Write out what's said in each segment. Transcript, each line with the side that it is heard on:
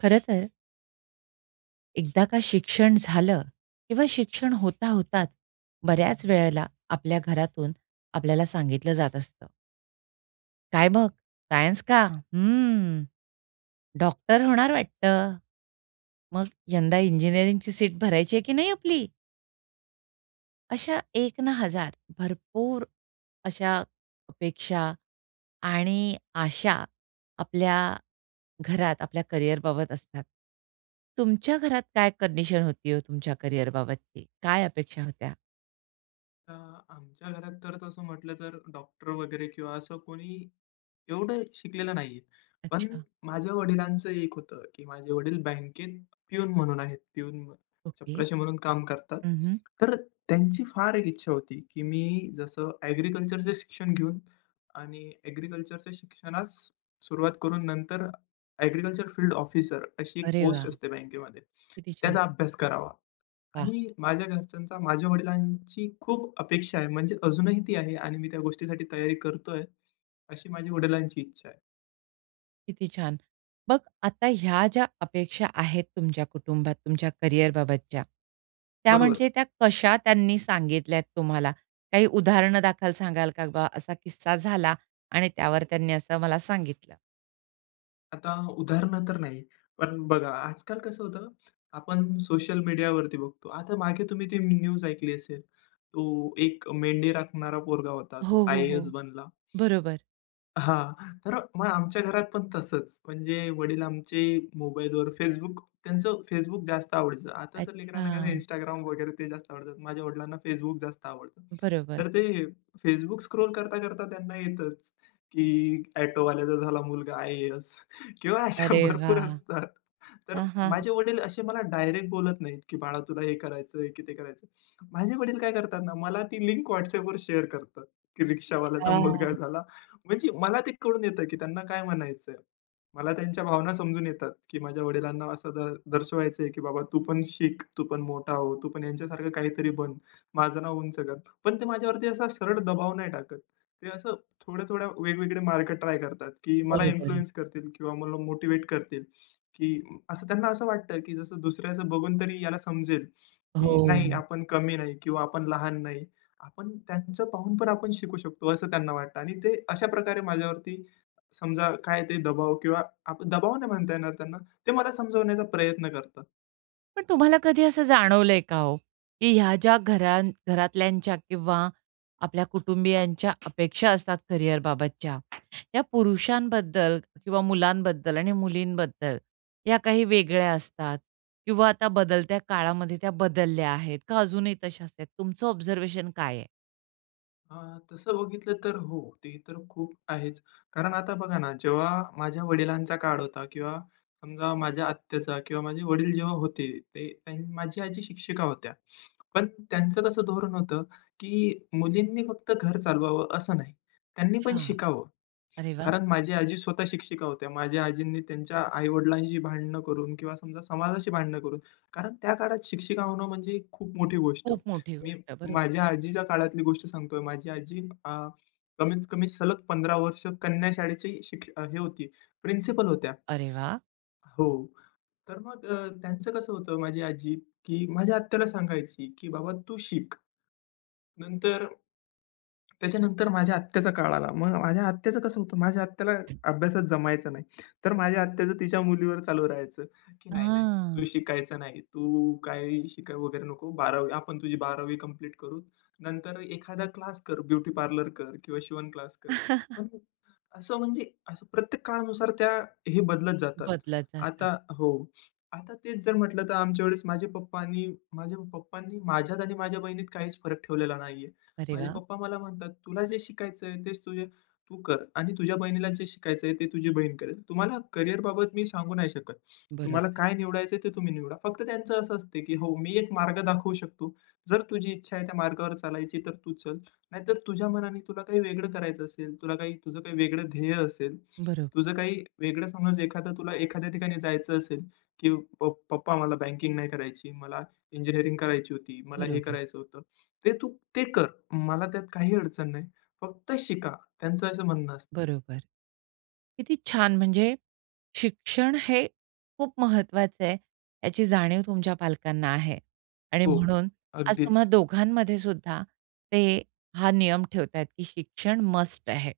right: खरंतर एकदा का शिक्षण झालं किंवा शिक्षण होता होताच बऱ्याच वेळेला आपल्या घरातून आपल्याला सांगितलं जात असतं. काय मग सायन्स का? हम्म, डॉक्टर होणार वाटतं. मग यंदा इंजिनिअरिंगची सीट भरायची आहे की नाही आपली? अशा एक ना हजार, भरपूर अशा अपेक्षा आणि आशा आपल्या घरात आपल्या करियरबाबत असतात. तुमच्या घरात काय कंडिशन होती हो, तुमच्या करियर बाबतची? काय अपेक्षा होत्या?
left: अ, आमच्या घरात तर तसं म्हटलं तर डॉक्टर वगैरे किंवा असं कोणी एवढं शिकलेलं नाहीये. पण
right: अच्छा.
left: माझ्या वडिलांचं एक होतं की माझे वडील बँकेत प्यून म्हणून आहेत. Peon
right: okay.
left: चपराशी म्हणून काम करतात.
right: हं, हं.
left: तर त्यांची फार एक इच्छा होती की मी जसं ॲग्रीकल्चरचं शिक्षण घेऊन आणि ॲग्रीकल्चरच्या शिक्षणास सुरुवात करून नंतर ॲग्रीकल्चर फील्ड ऑफिसर अशी एक
right: अरे वाह!
left: पोस्ट असते बँकेमध्ये.
right: किती छान.
left: त्याचा अभ्यास करावा.
right: वाह!
left: आणि माझ्या घरच्यांचा, माझ्या वडिलांची खूप अपेक्षा आहे. म्हणजे अजूनही ती आहे आणि मी त्या गोष्टीसाठी तयारी करतोय. अशी माझ्या वडिलांची इच्छा आहे.
right: किती छान. मग आता ह्या ज्या अपेक्षा आहेत तुमच्या कुटुंबात तुमच्या कॅरियरबाबतच्या. त्या
left: बरोबर.
right: म्हणजे त्या कशा त्यांनी सांगितल्यात तुम्हाला? काही उदाहरण दाखल सांगाल का बा? असा किस्सा झाला आणि त्यावर त्यांनी असं मला सांगितलं?
left: आता उदाहरणं तर नाही, पण बघा, आजकाल कसं होतं आपण सोशल मीडियावरती बघतो. आता मागे तुम्ही ती न्यूज ऐकली असेल. तो एक मेंढी राखणारा पोरगा होता. तो
right: हो, हो,
left: आय-ए-एस
right: हो.
left: बनला.
right: बरोबर.
left: हां, तर मग आमच्या घरात पण तसंच. म्हणजे वडील आमचे मोबाईलवर Facebook, त्यांचं Facebook जास्त आवडीचं. आता जर लेकरांना काही
right: अच्छा.
left: Instagram वगैरे ते जास्त आवडतात. माझ्या वडिलांना Facebook जास्त आवडतं.
right: बरोबर.
left: तर ते Facebook स्क्रॉल करता-करता त्यांना येतंच, की ऑटोवाल्याचा झाला मुलगा आय-ए-एस किंवा अशा
right: अरे
left: भरपूर
right: वाह!
left: असतात. तर
right: हां, हां,
left: माझे
right: हां.
left: वडील असे मला डायरेक्ट बोलत नाहीत, की बाळा तुला हे करायचंय की ते करायचं. माझे वडील काय करतात ना, मला ती लिंक WhatsAppवर शेअर करतात. की रिक्षावाल्याचा मुलगा
right: अच्छा.
left: झाला. म्हणजे मला ते कळून येतं की त्यांना काय म्हणायचं आहे. मला त्यांच्या भावना समजून येतात की माझ्या वडिलांना असं द दर्शवायचं आहे, की बाबा तू पण शिक, तू पण मोठा हो. तू पण ह्यांच्यासारखं काहीतरी बन. माझं नाव उंच कर. पण ते माझ्या वरती असा सरळ दबाव नाही टाकत. ते असं थोड्या-थोड्या वेगवेगळे मार्ग ट्राय करतात, की मला
right: बरोबर आहे.
left: इन्फ्लुअन्स करतील किंवा मला मोटिव्हेट करतील. की असं त्यांना असं वाटतं, की जसं दुसऱ्याचं बघून तरी याला समजेल. की नाही
right: हो.
left: आपण कमी नाही, किंवा आपण लहान नाही. आपण त्यांचं पाहून पण आपण शिकू शकतो असं त्यांना वाटतं. आणि ते अशा प्रकारे माझ्या वरती, समजा काय ते दबाव किंवा दबाव नाही म्हणता येणार त्यांना ते मला समजावण्याचा प्रयत्न करतात.
right: पण तुम्हाला कधी असं जाणवलं आहे का हो, की ह्या ज्या घरां घरातल्यांच्या किंवा आपल्या कुटुंबियांच्या अपेक्षा असतात करियर बाबतच्या, या पुरुषांबद्दल किंवा मुलांबद्दल आणि मुलींबद्दल, या काही वेगळ्या असतात. किंवा आता बदलत्या काळामध्ये त्या बदलल्या आहेत, का अजूनही तश्याचं आहे, तुमचं ऑब्झर्वेशन काय आहे?
left: अं, तसं बघितलं तर हो. ते तर खूप आहेच. कारण आता बघा ना, जेव्हा माझ्या वडिलांचा काळ होता किंवा समजा माझ्या आत्याचा किंवा माझे वडील जेव्हा होते, ते माझी आजी शिक्षिका होत्या. पण त्यांचं कसं धोरण होतं, की मुलींनी फक्त घर चालवावं, असं नाही. त्यांनी
right: अच्छा.
left: पण शिकावं.
right: अरे वाह!
left: कारण माझी आजी स्वतः शिक्षिका होत्या. माझ्या आजींनी त्यांच्या आई-वडिलांशी भांडणं करून किंवा समजा समाजाशी भांडणं करून. कारण त्या काळात शिक्षिका होणं म्हणजे खूप मोठी गोष्ट.
right: खूप मोठी
left: मी
right: गोष्ट आहे, बरं.
left: माझ्या आजीच्या काळातली गोष्ट सांगतो आहे. माझी आजी अ, कमीत कमी सलग 15 वर्ष कन्या शाळेचे शिक्ष हे होती. प्रिन्सिपल होत्या.
right: अरे वाह!
left: हो. तर मग अ, त्यांचं कसं होतं माझी आजी, की माझ्या आत्याला सांगायची की "बाबा तू शिक." नंतर त्याच्यानंतर माझ्या आत्याचा काळ आला. मग माझ्या आत्याचं कसं होतं, माझ्या आत्याला अभ्यासात जमायचं नाही. तर माझ्या आत्याचं तिच्या मुलीवर चालू राहायचं, की "नाही, नाही.
right: आं.
left: तू शिकायचं नाही. तू काही शिकाय वगैरे नको. 12वी आपण तुझी बारावी कंप्लीट करू. नंतर एखादा क्लास कर ब्युटी पार्लर कर किंवा शिवण क्लास कर." पण असं म्हणजे, असं प्रत्येक काळानुसार त्या हे बदलत जातात.
right: बदलत जातात.
left: आता हो. आता तेच जर म्हटलं तर आमच्या वेळी, माझे पप्पांनी माझ्या पप्पांनी माझ्यात आणि माझ्या बहिणीत काहीच फरक ठेवलेला नाही आहे.
right: अरे
left: माझे
right: वाह!
left: पप्पा मला म्हणतात "तुला जे शिकायचं आहे तेच तुझे तू कर. आणि तुझ्या बहिणीला जे शिकायचं आहे, ते तुझी बहीण करेल. तुम्हाला करियर बाबत मी सांगू नाही शकत. तुम्हाला
right: बरोबर.
left: काय निवडायचं आहे, ते तुम्ही निवडा." फक्त त्यांचं असं असते की "हो, मी एक मार्ग दाखवू शकतो. जर तुझी इच्छा आहे त्या मार्गावर चालायची तर तू चल. नाहीतर तुझ्या मनाने तुला काही वेगळं करायचं असेल, तुला काय तुझं काही वेगळं ध्येय असेल,
right: बरोबर.
left: तुझं काही वेगळं समज एखादं तुला एखाद्या ठिकाणी जायचं असेल की 'पप्प पप्पा मला बँकिंग नाही करायची. मला इंजिनिअरिंग करायची होती. मला हे
right: बरोबर.
left: करायचं होतं.' ते तू ते कर. मला त्यात काही अडचण नाही. फक्त शिका." त्यांचं असं म्हणणं असतं.
right: बरोबर. किती छान! म्हणजे, शिक्षण हे खूप महत्वाचं आहे, याची जाणीव तुमच्या पालकांना आहे. आणि
left: हो,
right: म्हणून, आज तुम्हा
left: अगदीच.
right: दोघांमध्ये सुद्धा, ते हा नियम ठेवता आहेत की शिक्षण मस्ट आहे.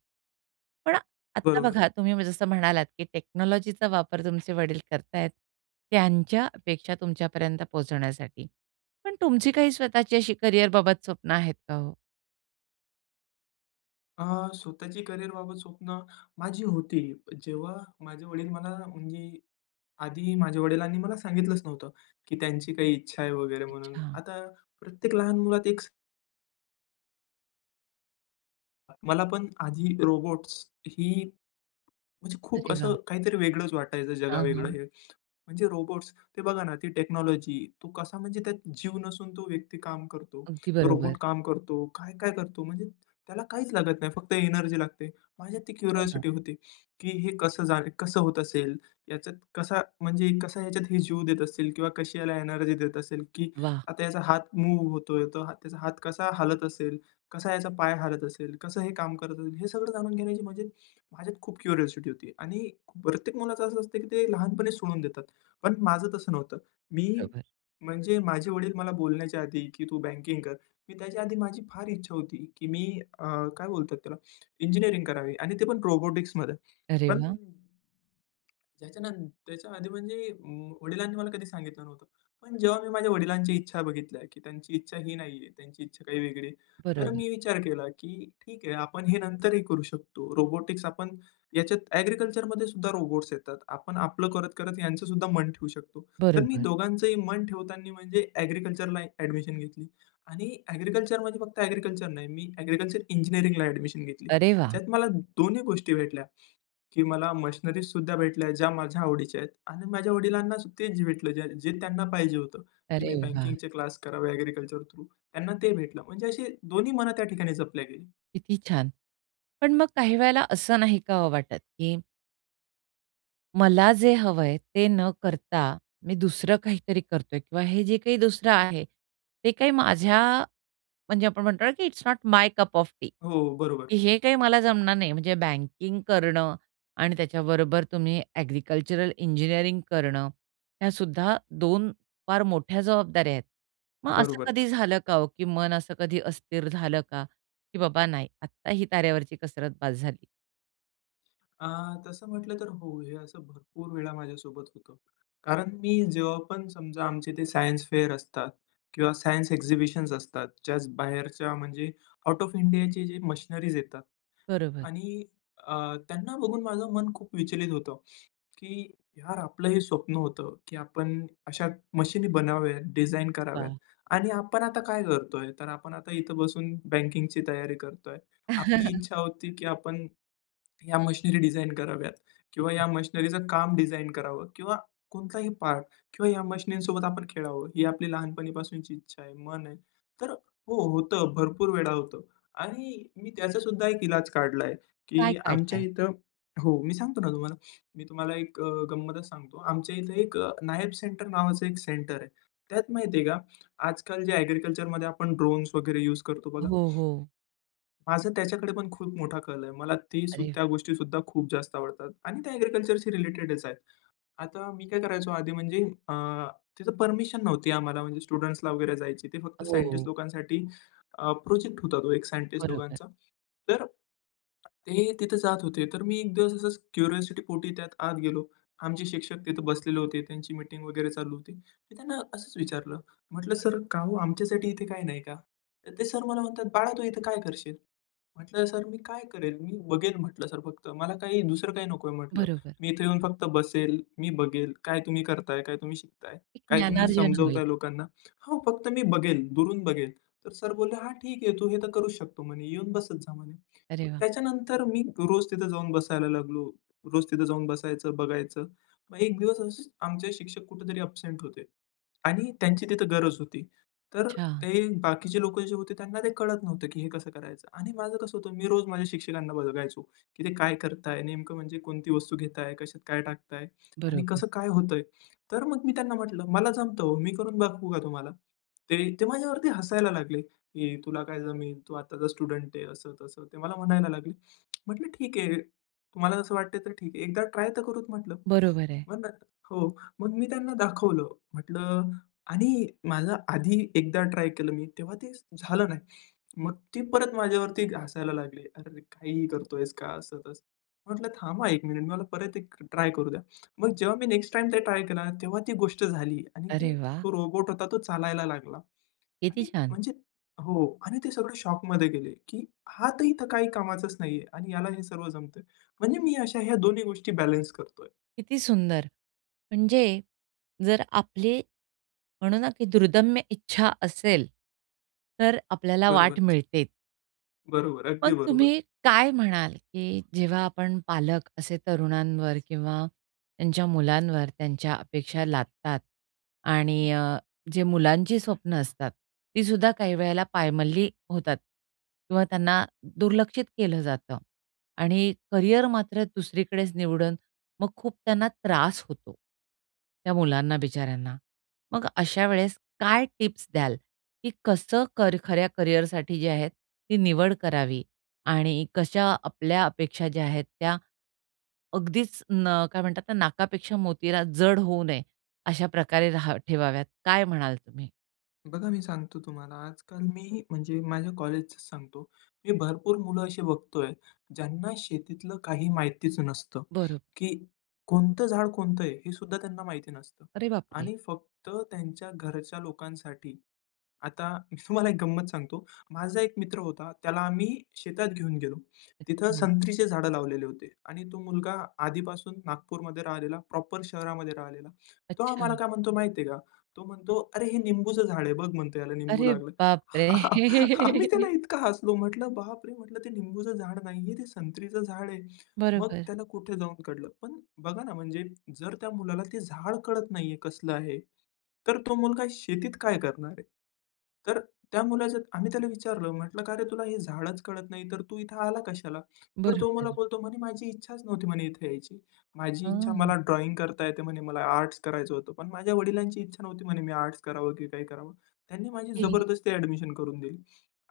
right: पण आता
left: बरोबर.
right: बघा, तुम्ही जसं म्हणालात की टेक्नॉलॉजीचा वापर तुमचे वडील करता आहेत, त्यांच्या अपेक्षा तुमच्या पर्यंत पोहचवण्यासाठी. पण तुमची काही स्वतःची अशी करियर बाबत स्वप्न आहेत का हो?
left: अ, स्वतःची करिअरबाबत स्वप्न माझी होती. जेव्हा माझे वडील मला म्हणजे आधी माझ्या वडिलांनी मला सांगितलंच नव्हतं की त्यांची काही इच्छा आहे वगैरे म्हणून
right: अच्छा.
left: आता प्रत्येक लहान मुलात एक स मला पण आधी रोबोट्स ही म्हणजे खूप
right: अरे,
left: असं
right: वाह!
left: काहीतरी वेगळंच वाटायचं
right: हां,
left: जगावेगळं
right: हां.
left: हे. म्हणजे रोबोट्स, ते बघा ना ती टेक्नॉलॉजी तो कसा म्हणजे त्यात जीव नसून तो व्यक्ती काम करतो.
right: अगदी
left: तो
right: बरोबर.
left: रोबोट काम करतो. काय-काय करतो? म्हणजे त्याला काहीच लागत नाही, फक्त एनर्जी लागते. माझ्यात ती
right: हो, ना.
left: क्युरिओसिटी होती की "हे कसं जा कसं होत असेल? याच्यात कसा, म्हणजे कसा ह्याच्यात हे जीव देत असतील? किंवा कशी याला एनर्जी देत असेल? की
right: वाह!
left: आता याचा हात मूव्ह होत आहे, तर त्याचा हात कसा हालत असेल? कसा याचा पाय हलत असेल? कसं हे काम करत असेल?" हे सगळं जाणून घेण्याची म्हणजे माझ्यात खूप क्युरिओसिटी होती आणि प्रत्येक मुलाचं असं असतं की ते लहानपणीच सोडून देतात. पण माझं तसं नव्हतं. मी
right: [unintelligible]
left: म्हणजे माझे वडील मला बोलण्याच्या आधी, की "तू बँकिंग कर." मी त्याच्या आधी माझी फार इच्छा होती की मी अ, काय बोलतात त्याला? इंजिनिअरिंग करावी आणि ते पण रोबोटिक्समध्ये
right: अरे,
left: पण
right: वाह!
left: त्याच्या नन त्याच्या आधी म्हणजे वडिलांनी मला कधी सांगितलं नव्हतं. पण जेव्हा मी माझ्या वडिलांच्या इच्छा बघितल्या की त्यांची इच्छा ही नाही आहे. त्यांची इच्छा काही वेगळी आहे. तर
right: बरोबर.
left: मी विचार केला की ठीक आहे आपण हे नंतरही करू शकतो रोबोटिक्स आपण याच्यात ॲग्रीकल्चरमध्ये सुद्धा रोबोट्स येतात. आपण आपलं करत-करत यांचं सुद्धा मन ठेवू शकतो. तर मी
right: बरोबर.
left: दोघांचही मन ठेवताना म्हणजे ॲग्रीकल्चरला ॲडमिशन घेतली आणि ॲग्रीकल्चर म्हणजे फक्त ॲग्रीकल्चर नाही. मी ॲग्रीकल्चर इंजिनिअरिंगला ॲडमिशन घेतली.
right: अरे वाह!
left: त्याच्यात मला दोन्ही गोष्टी भेटल्या, की मला मशिनरीज सुद्धा भेटल्या ज्या माझ्या आवडीच्या आहेत आणि माझ्या वडिलांना सु तेच भेटलं जे त्यांना पाहिजे होतं, की
right: अरे
left: "मी
right: वाह!
left: बँकिंगचे क्लास करावे ॲग्रीकल्चर थ्रू," त्यांना ते भेटलं म्हणजे अशी दोन्ही मन त्या ठिकाणी जपली गेली.
right: किती छान. पण मग काही वेळेला असं नाही का हो वाटत की मला जे हवं आहे ते न करता मी दुसरं काहीतरी करत आहे किंवा हे जे काही दुसरं आहे ते काही माझ्या म्हणजे आपण म्हणतो की it's not my cup of tea
left: हो, बरोबर.
right: की हे काही मला जमणार नाही म्हणजे बँकिंग करणं आणि त्याच्याबरोबर तुम्ही एग्रीकल्चरल इंजिनिअरिंग करणं, ह्या सुद्धा दोन फार मोठ्या जबाबदाऱ्या आहेत. मग असं
left: बरोबरच.
right: कधी झालं का हो की मन असं कधी हो अस्थिर झालं का की बाबा नाही आत्ता ही तारेवरची कसरत बस झाली?
left: आ तसं म्हटलं तर हो हे असं भरपूर वेळा माझ्यासोबत होतं. कारण मी जेव्हा पण समजा आमचे ते सायन्स फेअर असतात किंवा सायन्स एक्झिबिशन्स असतात जस्ट बाहेरच्या म्हणजे आउट ऑफ इंडियाचे जे मशिनरीज येतात
right: बरोबर.
left: आणि अ त्यांना बघून माझं मन खूप विचलित होतो, की यार आपलं हे स्वप्न होतं की आपण अशा मशीन बनाव्या डिझाइन कराव्यात
right: वाह!
left: आणि आपण आता काय करत आहे तर आपण आता इथं बसून बँकिंगची तयारी करत आहे. आपली इच्छा होती की आपण या मशिनरी डिझाइन कराव्यात किंवा या मशिनरीच काम डिझाइन करावं किंवा कोणताही पार्ट किंवा या मशिनरीसोबत आपण खेळावं ही आपली लहानपणीपासूनची इच्छा आहे मन आहे, तर हो होतं भरपूर वेळा होतं. आणि मी त्याचा सुद्धा एक इलाज काढला आहे
right: काय
left: की
right: काढलं
left: आमच्या
right: आहे?
left: इथं हो मी सांगतो ना तुम्हाला मी तुम्हाला एक अ गंमतच सांगतो आमच्या इथं एक नायब सेंटर नावाचं एक सेंटर आहे. त्यात माहिती आहे का आजकाल जे एग्रीकल्चरमध्ये आपण ड्रोन्स वगैरे यूज करतो बघा.
right: हो, हो.
left: माझं त्याच्याकडे पण खूप मोठा कल आहे. मला ते
right: अरे वाह!
left: त्या गोष्टी सुद्धा खूप जास्त आवडतात आणि त्या एग्रीकल्चरशी रिलेटेडच आहेत. आता मी काय करायचो आधी म्हणजे अ, तिथं परमिशन नव्हती आम्हाला म्हणजे स्टुडंट्सला वगैरे जायची. ते फक्त
right: हो.
left: सायंटिस्ट लोकांसाठी अ, प्रोजेक्ट होता तो एक सायंटिस्ट
right: बरोबर.
left: लोकांचा तर ते तिथे जात होते. तर मी एक दिवस असाच क्युरिऑसिटी पोटी त्यात आत गेलो. आमचे शिक्षक तिथं बसलेले होते. त्यांची मीटिंग वगैरे चालू होती. त त्यांना असंच विचारलं म्हटलं सर काम आमच्यासाठी इथे काही नाही का? तर ते सर मला म्हणतात बाळा तू इथे काय करशील? म्हटलं सर मी काय करेल मी बघेल म्हटलं सर फक्त मला काही दुसरं काही नको आहे म्हटलं.
right: बरोबर.
left: मी इथे येऊन फक्त बसेल, मी बघेल काय तुम्ही करत आहे काय तुम्ही शिकत आहे
right: एक
left: काय तुम्ही
right: ज्ञानार्जन
left: समजवत
right: होईल.
left: आहे लोकांना हो फक्त मी बघेल दुरून बघेल. तर सर बोलले हा ठीक आहे तू हे तर करू शकतो म्हणे येऊन बसत जा म्हणे. मग
right: अरे वाह!
left: त्याच्यानंतर मी रोज तिथं जाऊन बसायला लागलो. रोज तिथं जाऊन बसायचं बघायचं. मग एक दिवस असे आमचे शिक्षक कुठेतरी अबसेन्ट होते आणि त्यांची तिथं गरज होती. तर
right: अच्छा.
left: ते बाकीचे लोकं जे होते त्यांना ते कळत नव्हतं की हे कसं करायचं आणि माझं कसं होतं मी रोज माझ्या शिक्षकांना बघायचो की ते काय करत आहे नेमकं म्हणजे कोणती वस्तू घेत आहे कशात काय टाकत आहे आणि
right: बरोबर.
left: कसं काय होतं आहे. तर मग मी त्यांना म्हटलं मला जमतं हो मी करून बघवू का तुम्हाला ते? ते माझ्यावरती हसायला लागले की तुला काय जमेल तू आताचा स्टुडंट आहे असं तसं ते मला म्हणायला लागले. म्हटलं ठीक आहे. तुम्हाला असं वाटतं आहे तर ठीक आहे. एकदा ट्राय तर करू म्हटलं.
right: बरोबर आहे.
left: हो मग मी त्यांना दाखवलं. म्हटलं आणि माझं आधी एकदा ट्राय केलं मी तेव्हा ते झालं नाही. मग ती परत माझ्यावरती हसायला लागले. अरे काहीही करतोयेस का असं तसं. म्हटलं थांबा 1 मिनिट मी म्हणलं परत एक ट्राय करू द्या. मग जेव्हा मी नेक्स्ट टाईम ते ट्राय केला तेव्हा ती गोष्ट झाली आणि
right: अरे
left: ती
right: वाह!
left: तो रोबोट होता तो चालायला लागला
right: किती
left: आणि
right: छान.
left: म्हणजे हो आणि ते सगळे शॉकमध्ये गेले की हा तर इथं काही कामाचाच नाही आहे आणि याला हे सर्व जमतं आहे. म्हणजे मी अशा ह्या दोन्ही गोष्टी बॅलन्स करत आहे.
right: किती सुंदर. म्हणजे जर आपली म्हणू ना, की दुर्दम्य इच्छा असेल तर आपल्याला वाट
left: बरोबरचं.
right: मिळते.
left: बरोबर,
right: मग
left: अगदी बरोबर.
right: तुम्ही काय म्हणाल, की जेव्हा आपण पालक असे तरुणांवर किंवा त्यांच्या मुलांवर त्यांच्या अपेक्षा लादतात आणि अ, जे मुलांची स्वप्न असतात, ती सुद्धा काही वेळेला पायमल्ली होतात किंवा त्यांना दुर्लक्षित केलं जातं आणि करिअर मात्र दुसरीकडेच निवडन, मग खूप त्यांना त्रास होतो. त्या मुलांना बिचाऱ्यांना. मग अशा वेळेस काय टिप्स द्याल? की कसं खऱ्या करिअरसाठी जे आहेत ती निवड करावी आणि कशा आपल्या अपेक्षा ज्या आहेत, त्या अगदीच न काय म्हणतात नाकापेक्षा मोतीला जड होऊ नये अशा प्रकारे रहा ठेवाव्यात काय म्हणाल तुम्ही?
left: बघा मी सांगतो तुम्हाला, आजकाल मी म्हणजे माझ्या कॉलेजच सांगतो. मी भरपूर मुलं अशी बघत आहे, ज्यांना शेतीतलं काही माहितीच नसतं.
right: बरो
left: की कोणतं झाड कोणतं आहे हे सुद्धा त्यांना माहिती नसतं
right: अरे बापरे!
left: आणि फक्त त्यांच्या घरच्या लोकांसाठी, आता मी तुम्हाला एक गंमत सांगतो. माझा एक मित्र होता, त्याला आम्ही शेतात घेऊन गेलो. तिथं
right: अच्छा.
left: संत्रीचे झाडं लावलेले होते आणि तो मुलगा आधीपासून नागपूरमध्ये राहिलेला प्रॉपर शहरामध्ये राहिलेला तो
right: अच्छा.
left: आम्हाला काय म्हणतो माहिती आहे का, तो म्हणतो, "अरे हे निंबूचं झाड आहे बघ," म्हणतो, "याला निंबू
right: अरे
left: लागले."
right: बाप रे!
left: आम्ही त्याला इतकं हसलो म्हंटलं "बापरे!" म्हंटलं, "ते निंबूचं झाड नाही आहे, ते संत्रीचं झाड आहे." मग
right: बरोबर.
left: त्याला कुठे जाऊन कळलं. पण बघा ना, म्हणजे जर त्या मुलाला ते झाड कळत नाही आहे कसलं आहे, तर तो मुलगा शेतीत काय करणार आहे. तर त्या मुलाचं आम्ही त्याला विचारलं म्हंटलं, "का रे तुला हे झाडच कळत नाही, तर तू इथे आला कशाला?" तर तो मला
right: बरोबर.
left: बोलतो म्हणे, "माझी इच्छाच नव्हती," म्हणे, "इथे यायची." "माझी इच्छा
right: हं.
left: मला ड्रॉइंग करता येते म्हणे, मला आर्ट्स करायचं होतं." "पण माझ्या वडिलांची इच्छा नव्हती म्हणे मी आर्ट्स करावं की काय करावं. त्यांनी माझी
right: ओके.
left: जबरदस्ती एडमिशन करून दिली."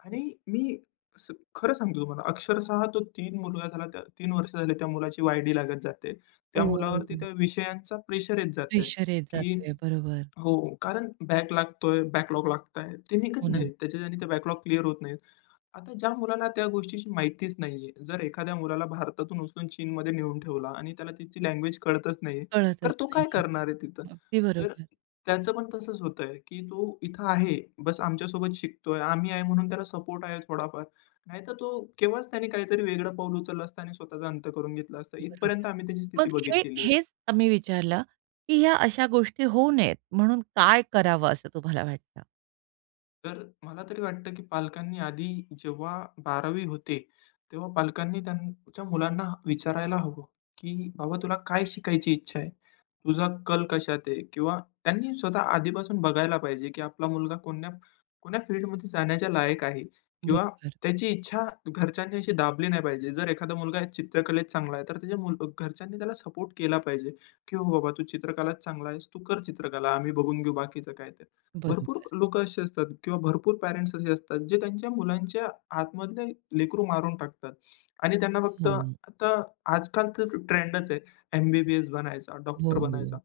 left: आणि मी सां खरं सांगतो तुम्हाला अक्षरशः तो 3 मुलगा झाला 3 वर्ष झाले त्या मुलाची वाय-डी लागत जाते. त्या मुलावरती
right: ओहो.
left: त्या विषयांचा प्रेशर येत जातं आहे,
right: प्रेशर येत जात
left: की
right: आहे. बरोबर.
left: हो कारण बॅक लागत आहे बॅकलॉग लागतं आहे, ते
right: हो
left: निघत
right: ना.
left: नाहीत त्याच्या. आणि ते बॅकलॉग क्लिअर होत नाहीत. आता ज्या मुलाला त्या गोष्टीची माहितीच नाही आहे, जर एखाद्या मुलाला भारतातून उचलून चीनमध्ये नेऊन ठेवला आणि त्याला तिची लँग्वेज कळतच नाही आहे,
right: कळतच
left: तर तो
right: नाही
left: काय
right: आहे.
left: करणार आहे तिथं.
right: अगदी
left: तर
right: बरोबर.
left: त्याचं पण तसंच होतं आहे, की तो इथं आहे बस आमच्यासोबत शिकत आहे आम्ही आहे म्हणून त्याला सपोर्ट आहे थोडाफार, नाहीतर तो केव्हाच त्याने काहीतरी वेगळं पाऊल उचललं असतं आणि स्वतःचा अंत करून घेतला असतं. इथपर्यंत
right: बरोबर.
left: आम्ही त्याची स्थिती
right: मग हे
left: बघितलेली आहे.
right: हेच आम्ही विचारलं, की ह्या अशा गोष्टी होऊ नयेत, म्हणून काय करावं असं तुम्हाला वाटतं?
left: तर मला तरी वाटतं, की पालकांनी आधी जेव्हा 12वी होते. तेव्हा पालकांनी त्यांच्या मुलांना विचारायला हवं, की बाबा तुला काय शिकायची इच्छा आहे? तुझा कल कशात आहे. किंवा त्यांनी स्वतः आधीपासून बघायला पाहिजे, की आपला मुलगा कोण्या कोण्या फील्डमध्ये जाण्याच्या लायक आहे किंवा
right: बरोबर.
left: त्याची इच्छा घरच्यांनी अशी दाबली नाही पाहिजे. जर एखादा मुलगा चित्रकलेत चांगला आहे. तर त्याच्या घरच्यांनी त्याला सपोर्ट केला पाहिजे, की बाबा तू चित्रकलात चांगला आहेस तू कर चित्रकला. आम्ही बघून घेऊ बाकीचं काय ते. भरपूर
right: बरोबर.
left: अ, लोकं असे असतात किंवा भरपूर पेरेंट्स असे असतात, जे त्यांच्या मुलांच्या आतमधले लेकरू मारून टाकतात आणि त्यांना फक्त
right: हं.
left: आता आजकाल तर ट्रेंडच आहे. एम-बी-बी-एस बनायचा,
right: हो,
left: डॉक्टर बनायचा.
right: हो.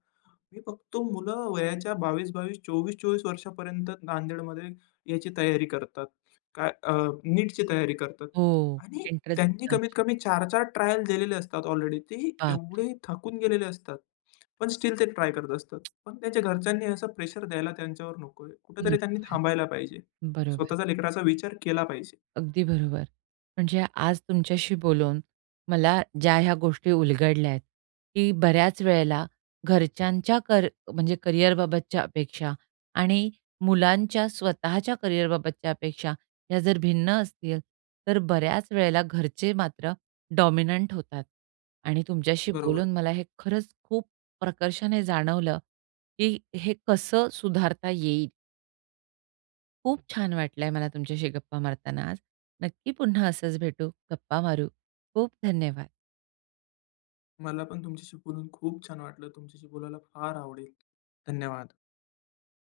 left: मी फक्त मुलं वयाच्या 22-22, 24-24, वर्षापर्यंत नांदेडमध्ये याची तयारी करतात. काय अ, नीटची तयारी करतात
right: हो
left: आणि
right: एंट्रन्स
left: त्यांनी
right: एग्जामची.
left: कमीतकमी 4-4 ट्रायल दिलेले असतात. ऑलरेडी ते
right: बापरे!
left: एवढे थकून गेलेले असतात. पण स्टिल ते ट्राय करत असतात. पण त्यांच्या घरच्यांनी असं प्रेशर द्यायला त्यांच्यावर नकोय.
right: नको
left: कुठेतरी त्यांनी
right: आहे.
left: थांबायला पाहिजे.
right: बरोबर.
left: स्वतःच्या लेकराचा विचार केला पाहिजे.
right: अगदी बरोबर. म्हणजे आज तुमच्याशी बोलून मला ज्या ह्या गोष्टी उलगडल्या आहेत, की बऱ्याच वेळेला घरच्यांच्या कर म्हणजे करिअरबाबतच्या अपेक्षा आणि मुलांच्या स्वतःच्या करिअरबाबतच्या अपेक्षा, या जर भिन्न असतील तर बऱ्याच वेळेला घरचे मात्र डॉमिनंट होतात आणि तुमच्याशी
left: बरोबर.
right: बोलून मला हे खरंच खूप प्रकर्षाने जाणवलं, की हे कसं सुधारता येईल. खूप छान वाटलंय मला तुमच्याशी गप्पा मारताना आज. नक्की पुन्हा असंच भेटू, गप्पा मारू. खूप धन्यवाद.
left: मला पण तुमच्याशी बोलून खूप छान वाटलं. तुमच्याशी बोलायला फार आवडेल. धन्यवाद.